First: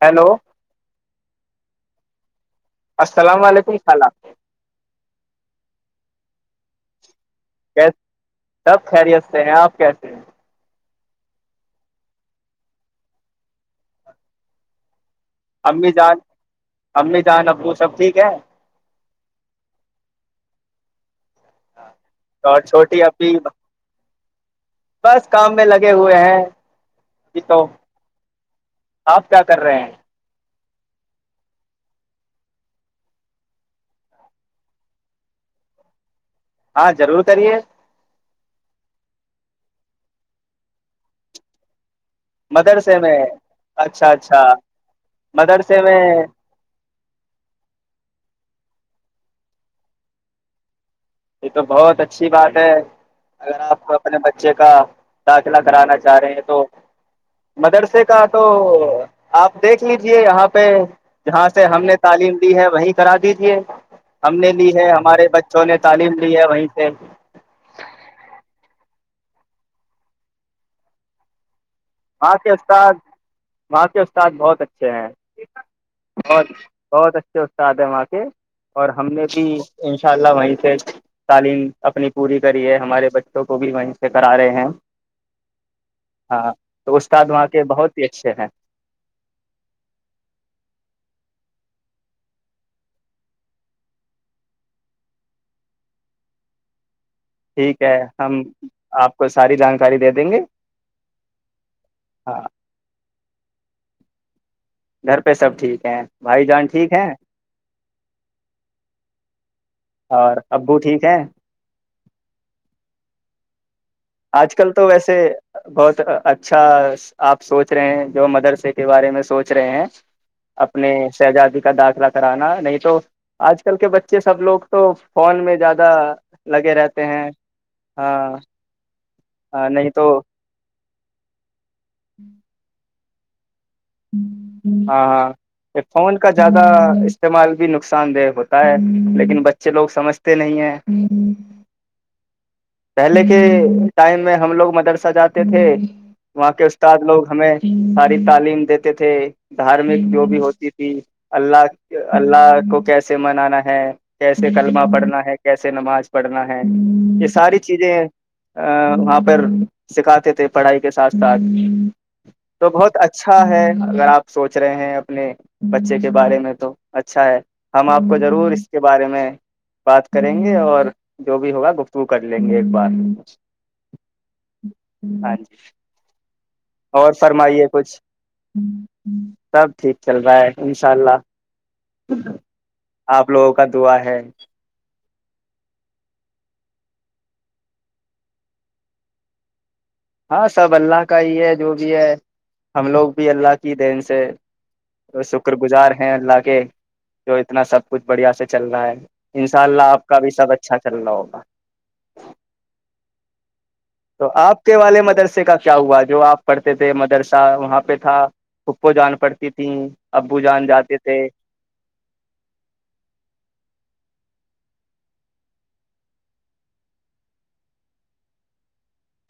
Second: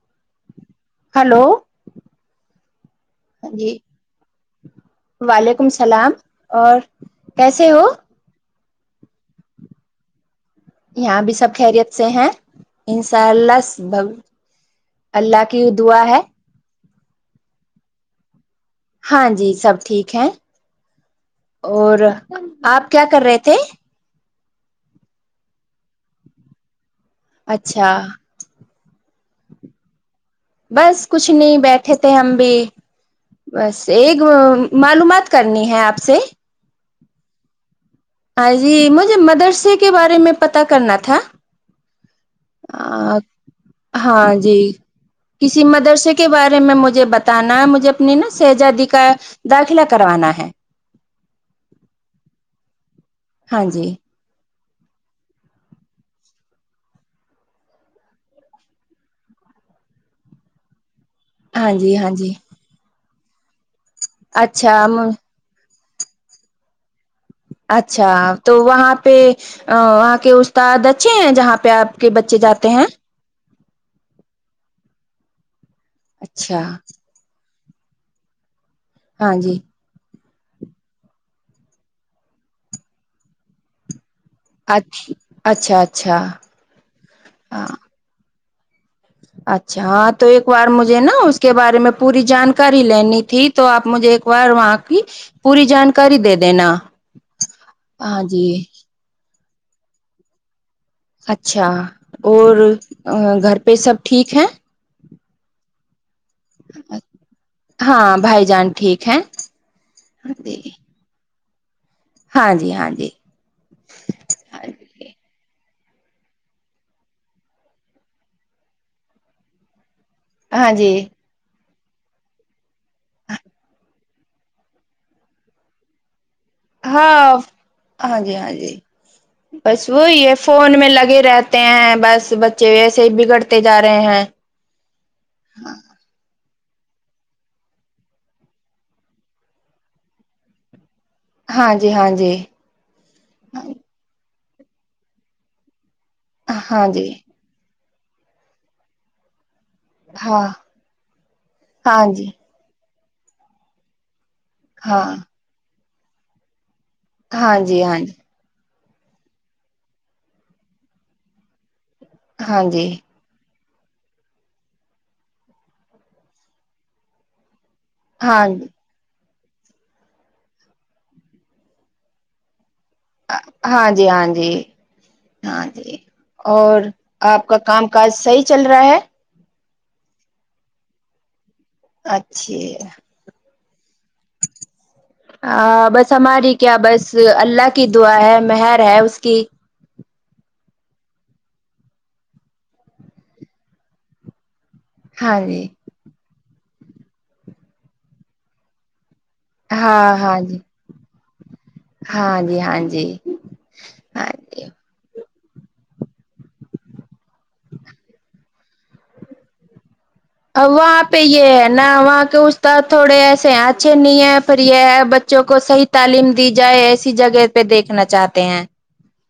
hello hello السلام جی علیکم الل وعلیکم السلام اور کیسے ہو تب خیریت سے ہیں آپ کیسے ہیں یہاں بھی سب خیریت سے ہیں انشاء اللہ اللہ کی امی دعا جان ہے امی جان ابو سب ٹھیک ہے ہاں جی سب ٹھیک ہے اور اور آپ چھوٹی کیا کر ابھی رہے تھے بس کام میں لگے ہوئے ہیں جی تو اچھا آپ کیا کر رہے ہیں بس کچھ نہیں بیٹھے تھے ہم بھی بس ایک معلومات کرنی ہے آپ سے ہاں ضرور کریے ہاں جی مجھے مدرسے کے بارے میں پتا کرنا تھا مدرسے میں اچھا ہاں اچھا جی کسی مدرسے کے بارے میں مجھے بتانا ہے مجھے اپنی نا شہزادی کا کا داخلہ کروانا ہے یہ تو بہت اچھی بات ہے اگر ہاں جی آپ اپنے بچے [unintelligible] کا داخلہ کرانا چاہ رہے ہیں تو مدرسے کا تو آپ دیکھ لیجیے یہاں پہ جہاں سے ہاں ہم نے جی ہاں جی تعلیم دی ہے وہیں کرا دیجیے ہم نے لی اچھا ہے ہمارے بچوں نے تعلیم ل ہے وہیں سے [unintelligible] اچھا تو وہاں پہ وہاں کے استاد اچھے ہیں جہاں پہ آپ کے وہاں بچے جاتے ہیں استاد وہاں کے استاد بہت اچھے ہیں بت اچھا بت اچ ا [unintelligible] سدا م کے [unintelligible] اور ہم نے ہاں بھی جی انشاء ان شاء اللہ وہیں سے تعلیم اپنی پوری کری ہے ہمارے بچوں کو بھی وہیں سے کرا رہے ہیں اچھ اچھا اچھا ہاں تو استاد وہاں ہاں بہت ہی اچھا اچھا ہاں اچھا ہاں تو ایک بار مجھے نا اس کے بارے میں پوری جانکاری لینی تھی تو آپ مجھے ایک بار وہاں کی پوری جانکاری دے دینا ٹھیک ہے ہاں ہم جی آپ کو ساری جانکاری دے دیں گے اچھا ہاں اور گھر پہ سب ٹھیک ہیں گھر پہ سب ٹھیک ہیں بھائی جان ٹھیک ہیں ہاں بھائی جان ٹھیک ہے اور جی ابو ٹھیک ہیں ہاں جی ہاں جی آج ہاں کل تو جی ویسے بہت اچھا آپ سوچ رہے ہیں جو مدرسے کے بارے میں سوچ رہے ہیں ہاں اپنے جی شہزادی کا دعخ [unintelligible] کلا کرانا نہیں تو آج کل کے بچے سب لوگ تو فون میں زیادہ لگے رہتے ہاں ہیں ہاں جی ہاں جی ہاں بس نہیں تو وہی ہے فون میں لگے رہیات [unintelligible] ہیں بس بچے و [unintelligible] سے بگڑ تے جا رہے ہیں ہاں ہاں فون کا زیادہ استعمال بھی نقصان دہ ہوتا ہے لیکن بچے لوگ سمجھتے نہیں ہیں ہاں جی ہاں جی پہلے کے ٹائم میں ہم لوگ مدرسہ جاتے تھے وہاں کے ہاں استاد جی لوگ ہمیں تعلیم دیتے تھے دھارمک جو بھی ہاں ہوتی تھی اللہ ہاں جی اللہ کو کہ اس سے منانا ہے کیسے کلمہ ہاں پڑھنا ہے کیسے نماز پڑھنا ہے یہ ساری ہاں جی ہاں جی ا وہاں پر سکھاتے تھے پڑھائی کے ساتھ ساتھ ہاں تو جی بہت اچھا ہے اگر آپ سوچ رہے ہیں اپنے بچے کے بارے میں تو اچھا ہے ہم آپ کو ہاں ضرور اس کے بارے میں بات کریں گے اور جو بھی ہوگا گفتگو کر [inaudible] ہاں جی ہاں جی ہاں جی اور آپ کا فرمائیے کام کچھ کاج صحیح چل رہا ہے سب ٹھیک چل رہا ہے انشاء اللہ اچھا آپ لوگوں کا دعا ہے بس ہماری کیا بس اللہ کی دعا ہے مہر ہے اس کی ہاں سب اللہ کا ہی ہے جو بھی ہے ہم لوگ بھی اللہ کی دین سے ہاں شکر جی گزار ہیں اللہ کہ جو اتنا سب کچھ بڑھیا سے چل رہا ہے ان شاء اللہ آپ ہاں کا بھی ہاں سب جی اچھا چل رہا ہوگا ہاں جی ہاں جی تو ہاں آپ جی کے والے مدرسے کا کیا ہوا جو آپ پڑھتے تھے مدرس تھا وہاں پہ تھا خو جان پڑتی تھیں ابو ا جان جاتے وہاں تھے پہ یہ ہے نا وہاں کے استاد تھوڑے ایسے ہیں اچھے نہیں ہے سفر یہ ہے بچوں کو صحیح تعلیم دی جائے ایسی جگہ پہ دیکھنا چاہتے ہیں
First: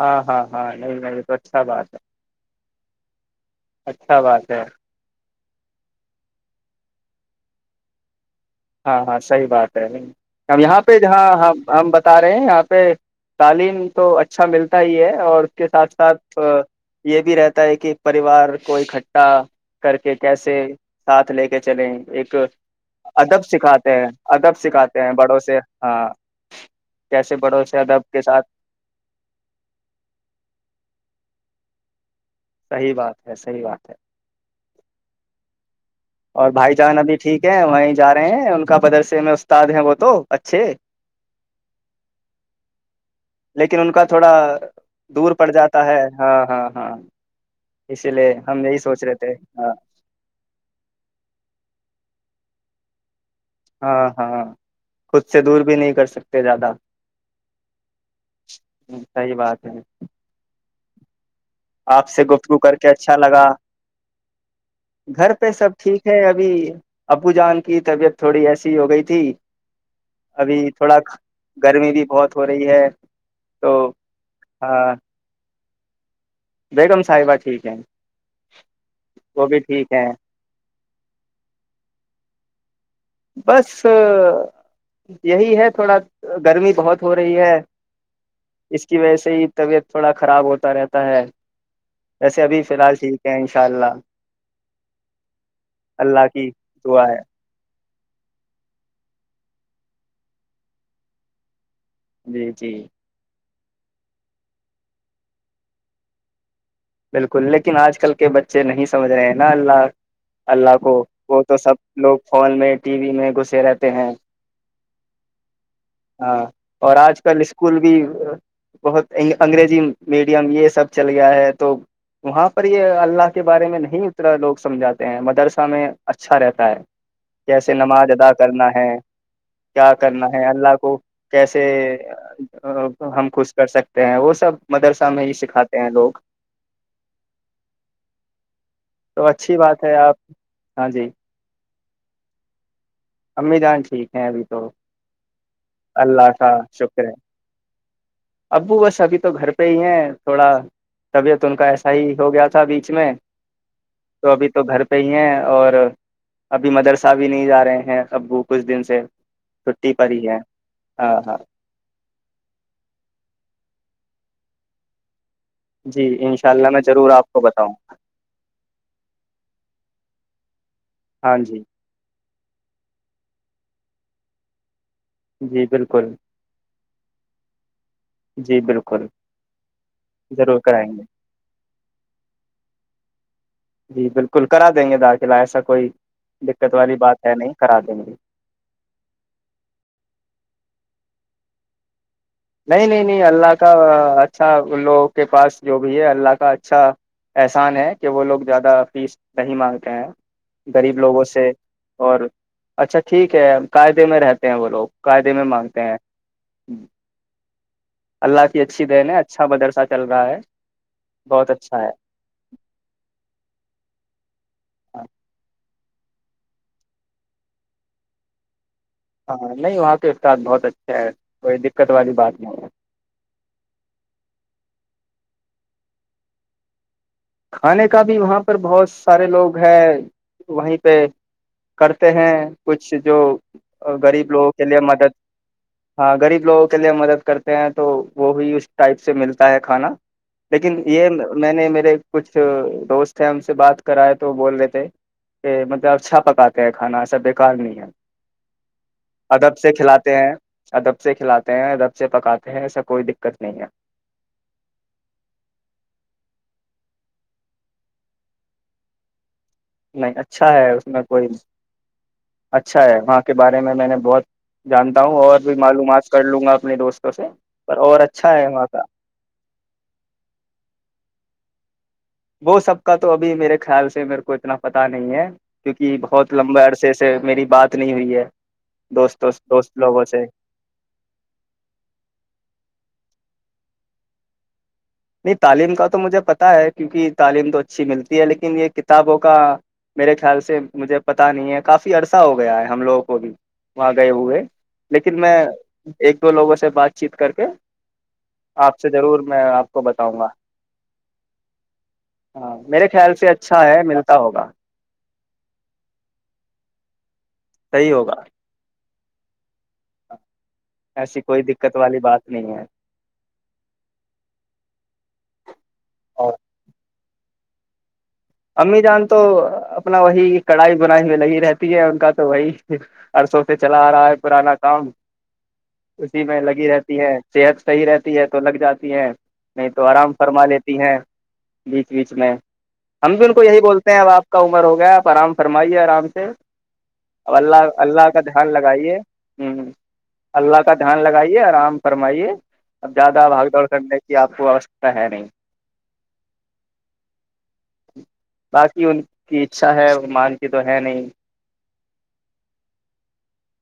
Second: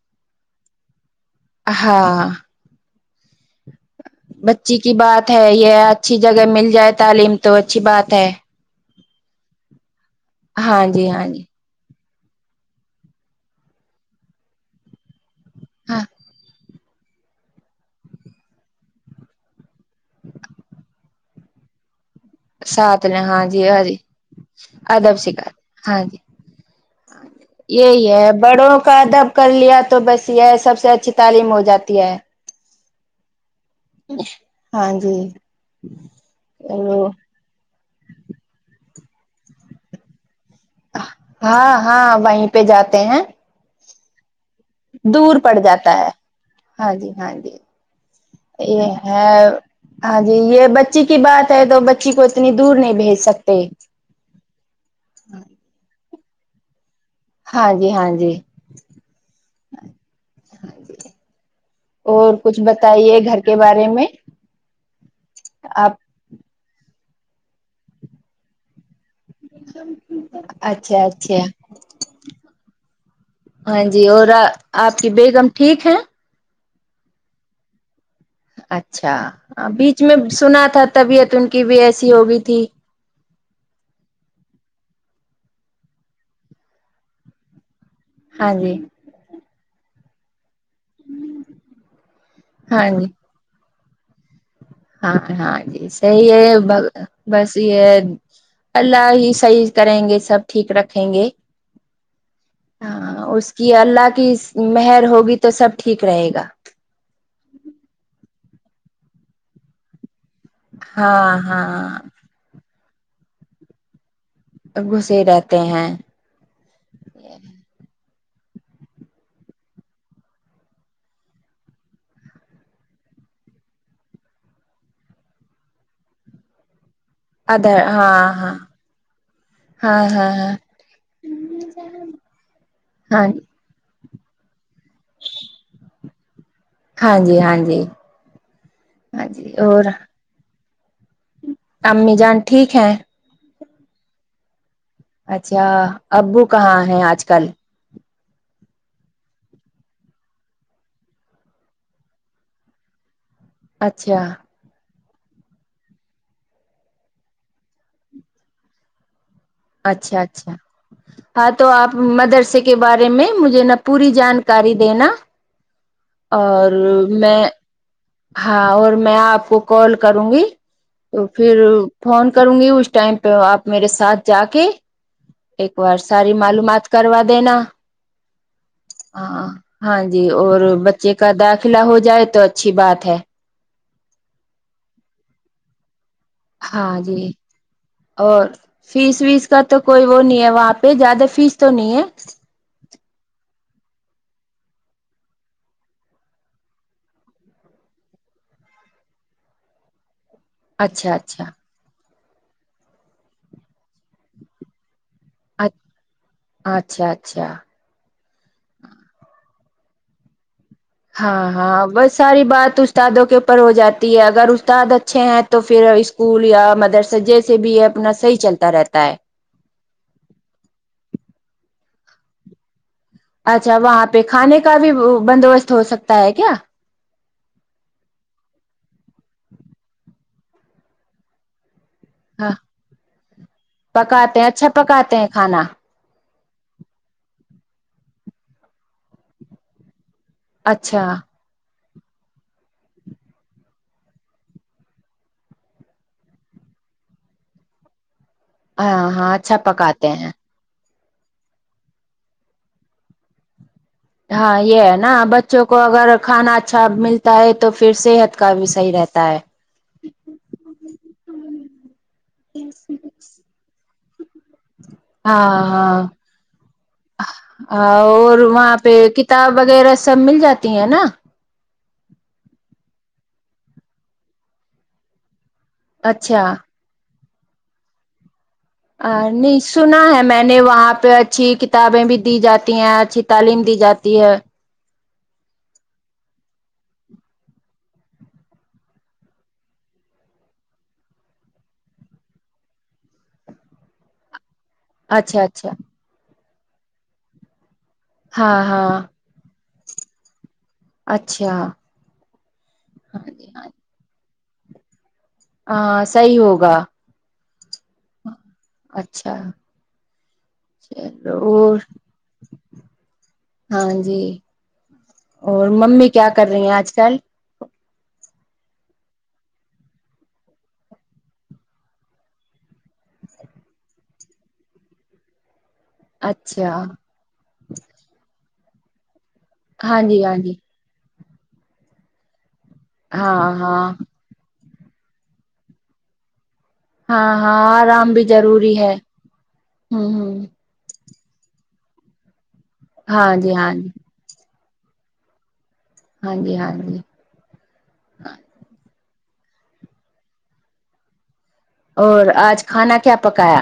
ہاں ہاں ہاں نہیں نہیں تو اچھا بات ہے ہاں اچھا بات ہے بچی کی بات ہے یہ اچھی جگہ مل جائے تعلیم تو اچھی بات ہے ہاں ہاں صحیح بات ہے یہاں ہاں پہ جی ہاں جہاں جی ہم بتا رہے ہیں یہاں پہ تعلیم تو اچھا ملتا ہی ہے اور کے ساتھ ہاں ساتھ یہ بھی رہتا ہے کہ پریوار کو اکٹھا کر کے کیسے ساتھ لے کے چلیں ایک ساتات ل ادب سکھاتے ہیں ادب سکھاتے ہیں بڑوں سکھا سے ہاں جی کیسے بڑوں سے یہی ادب کے ہے ساتھ بڑوں کا دب کر لیا تو بس یہ ہے سب سے اچھی تعلیم ہو جاتی ہے صحی بات ہے صحی بات ہے ہاں جی اور بھائی جان چلو ابھی ٹھیک ہے وہیں جا رہے ہیں ان کا بدرس میں استاد ہیں وہ تو اچھے ہاں ہاں وہیں پہ جاتے ہیں لیکن ان کا تھوڑا دور پڑ جاتا ہے ہاں جی ہاں جی اسی لیے ہم یہی یہ سوچ رہے تھے ہے ہاں جی یہ بچی کی کی بات ہے تو بچی کو اتنی دور نہیں بھیج سکتے ہاں ہاں خود سے دور بھی نہیں کر سکتے سے زیادہ ہاں جی ہاں جی ہ صحی بات ہے ہاں جی آپ سے اور گفتگو کچھ کر کے اچھا بتائیے گھر لگا کے بارے میں گھر پہ سب آپ ٹھیک ہے ابھی ابو جان کی طبیعت تھوڑی ایسی ہو گئی تھی ابھی اچھا تھوڑا اچھا گرمی بھی بہت ہو رہی ہے تو ہاں جی اور ہاں آپ کی بے کم ٹھیک ہے بیگم صاحبہ ٹھیک ہے اچھا بیچ میں سنا تھا طبیعت ان کی بھی ایسی ہوگئی تھی بس یہی ہے تھوڑا گرمی بہت ہو رہی ہے ہاں جی اس کی وجہ سے ہی طبیعت تھڑا خراب ہو رہتا ہے ویسے ابھی فی ہاں الحال جی ٹھیک ہے ان شاء اللہ ہاں ہاں جی صحی اللہ ہے کی دعا ہے بس یہ اللہ ہی صحیح کریں گے سب ٹھیک رکھیں گے جی جی کہ اللہ کی مہر ہوگی تو سب ٹھیک رہے گا اچھے نہیں سمجھ رہے ہیں نا اللہ اللہ کو ہاں وہ تو سب ہاں لوگ فون میں ٹی وی میں گھسے رہتے ہیں گھسے رہتے ہیں ہاں اور آج کل اسکول بھی بہت انگریزی میڈیم یہ سب چل گیا ہے تو وہاں پر یہ اللہ کے بارے میں نہیں اترا لوگ سمجھاتے ہیں مدرسہ میں اچھا رہتا ہے کیسے ادھر نماز ادا ہاں ہاں کرنا ہے کیا ہاں ہاں کرنا ہاں ہے اللہ کو کیسے ہاں ہم خوش کر سکتے وہ سب مدرسہ میں ہی سکھاتے ہیں لوگ ہاں جی ہاں جی تو ہاں جی اچھی بات اور ہے آپ ہاں جی امی جان ٹھیک ہے امی جان ٹھیک ہیں ابھی تو اچھا اللہ ابو کا کہاں ہیں شکر ہے آج کل ابو بس ابھی تو گھر پہ ہی ہیں تھوڑا طبیعت ان کا ایسا ہی اچھا تو ابھی تو گھرہ صحی ہیں اور ابھی مدرسہ بھی نہیں جا رہے ہیں ابو کچھ دن سے چھٹی پڑی اچھا ہے اچھا ہاں تو آپ مدرسے کے بارے میں مجھے پوری جانکاری دینا جی ان شاء اللہ اور میں ضرور آپ کو میں بتاؤں ہاں اور میں آپ کو کال کروں گی تو ہاں پھر جی فون کروں گی اس ٹائم پہ آپ میرے ساتھ جا کے جی ایک بار بالکل ساری معلومومات کر دےینا جی بالکل ہاں ہاں جی ضرور اور کرائیں گے بچے کا داخلہ ہو جائے تو اچھی بات ہے جی بالکل کرا دیں گے داخلہ ایسا کوئی دقت والی ہاں جی بات ہے نہیں کرا دیں گے اور فیس ویس کا تو کوئی وہ نہیں ہے وہاں پہ زیادہ فیس تو نہیں ہے نہیں نہیں نہیں اللہ کا اچھا ان لوگوں کے پاس جو بھی ہے اللہ کا اچھا احسان ہے کہ وہ لوگ زیادہ فیس نہیں مانگتے ہیں غریب اچھا لوگوں سے اچھا اور اچھا ٹھیک ہے قاعدے میں رہتے ہیں وہ لوگ قاعدے میں مانگتے ہیں اچھا اچھا اللہ کی اچھی دن ہے اچھا مدرسہ چل رہا ہے ہاں بہت ہاں اچھا ہے بس ساری بات استادوں کے اوپر ہو جاتی ہے اگر اس تعد اچھے ہیں تو پھر اسکول یا مدرسہ جیسے بھی یہ اپنا صحیح چلتا رہتا ہے ہاں نہیں وہاں تو استاد بہت اچھا ہے کوئی دق دقت والی بات نہیں اچھا وہاں پہ کھانے کا بھی بندوبست ہو سکتا ہے کیا کھانے کا بھی وہاں پر بہت سارے لوگ ہیں وہیں پہ کرتے ہیں ہاں کچھ جو غریب پکاتے ہیں لوگوں کے اچھا لیے مدد پکاتے ہیں کھانا ہاں غریب لوگوں کے لیے مدد کرتے ہیں تو وہ بھی اس ٹائپ سے ملتا ہے کھانا لیکن اچھا یہ میں نے میرے کچھ دوست ہیں ان سے بات کراائے تو بول رہتے کہ مطلب اچھا پکاتے ہیں کھانا ایسا بیکار نہیں ہے ہاں ہاں اچھا ادب سے پکاتے کھلاتے ہیں ادب سے دب سے کھلاتے ہیں رب سے پکاتے ہیں ایسا کوئی دقت نہیں ہے ہاں یہ ہے نا بچوں کو اگر کھانا اچھا ملتا ہے تو پھر صحت کا بھی صحیح رہتا ہے نہیں اچھا ہے اس میں کوئی اچھا ہے وہاں کے بارے میں میں نے بہت جانتا ہوں اور بھی ہاں ہاں معلومات کر لوں گا اپنے دوستوں سے پر اچھا اور ہے وہاں کا پہ کتاب وغیرہ سب مل جاتی ہیں نا وہ سب کا تو ابھی میرے خیال سے میرے کو اتنا پتہ نہیں ہے کیونکہ بہت اچھا لمبے عرصے سے میری بات نہیں ہوئی ہے دوست انہیں دوست سنا لوگوں سے ہے میں نے وہاں پہ اچھی کتابیں بھی دی جاتی ہیں اچھی تعلیم دی جاتی ہے نہیں تعلیم کا تو مجھے پت ہے کیونکہ تعلیم تو اچھی ملتی ہے لیکن یہ کتابوں کا میرے خیال سے مجھے پتا نہیں ہے کافی عرصہ ہو گیا ہے ہم لوگوں کو بھی وہاں گئے ہوئے لیکن میں اچھا اچھا ایک دو لوگوں سے سے بات چیت کر کے ہاں آپ سے ہاں ضرور میں آپ کو بتاؤں گا اچھا ہاں میرے خیال سے جی اچھا ہاں ہے ملتا ہوگا ہاں صحیح ہوگا صحیح ہوگا اچھا ایسی چلو کوئی دقت اور والی بات نہیں ہے ہاں جی اور ممی اور کیا کر رہی ہیں آج کل امی جان تو اپنا وہی کڑھائی بنائی میں لگ رہتی ہے ان کا تو وہی عرسوں سے چلا آ رہا ہے پرانا کام اسی میں لگی اچھا رہتی ہے صحت صحیح رہتی ہے تو لگ جاتی ہیں نہیں تو ہاں آرام جی ہاں فرما جی لیتی ہیں بیچ بیچ میں ہم بھی ان ہاں کو یہی ہاں بولتے ہیں ا آپ کاوں ہو گیا آپ آرام فرمائیے آرام سے ہاں اللہ ہاں اللہ آرام کا بھی دھیان ضروری ہے لگائیے ہ ہ ہ اللہ کا دھیان لگائیے آرام فرمائیے اب زیادہ ہاں بھگ جی دوڑ ہاں جی کرنے کی آپ کو ہے نہیں ہاں جی ہاں جی باقی ہ کی اچھا ہے مان کی تو ہے نہیں اور آج کھانا کیا پکایا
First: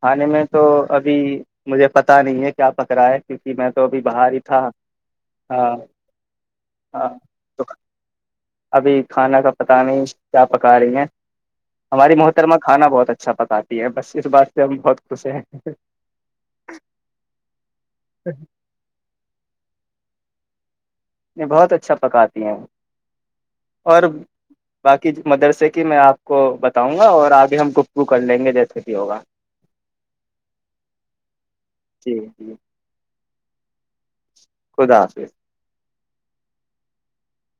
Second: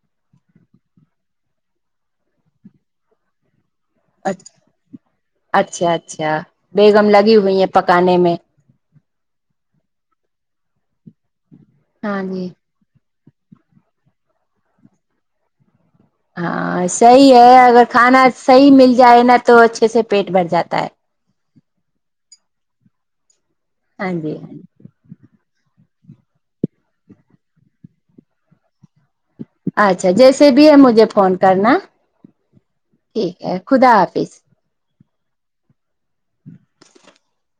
کھانے میں تو ابھی مجھے پتا نہیں ہے کیا پکڑا ہے کیونکہ میں تو ابھی باہر ہی اچ تھا ہاں اچھا اچھا بیگم ہاں لگی ہوئی تو ہیں پکانے میں ابھی کھانا کا پت نہیں کیا پکا رہی ہیں ہماری ہاں جی محترمہ کانا بہت اچھا اچھا بتاتتی ہے بس اسس بات ہم بہت خوش ہیں ہاں صحیح ہے اگر کھانا صحیح مل جائے نا تو ا سے پیٹ بھر جاتا ہے میں بہت اچھا پکاتی ہیں اور ہاں جی ہاں باقی مدرسے کے کہ میں آپ کو بتاؤں گا اور آبھی ہم گفگو کر لیں گے جیسے بھی ہوگا اچھا جیسے بھی ہے مجھے فون کرنا جی جی ٹھیک ہے خدا حافظ [inaudible] [inaudible]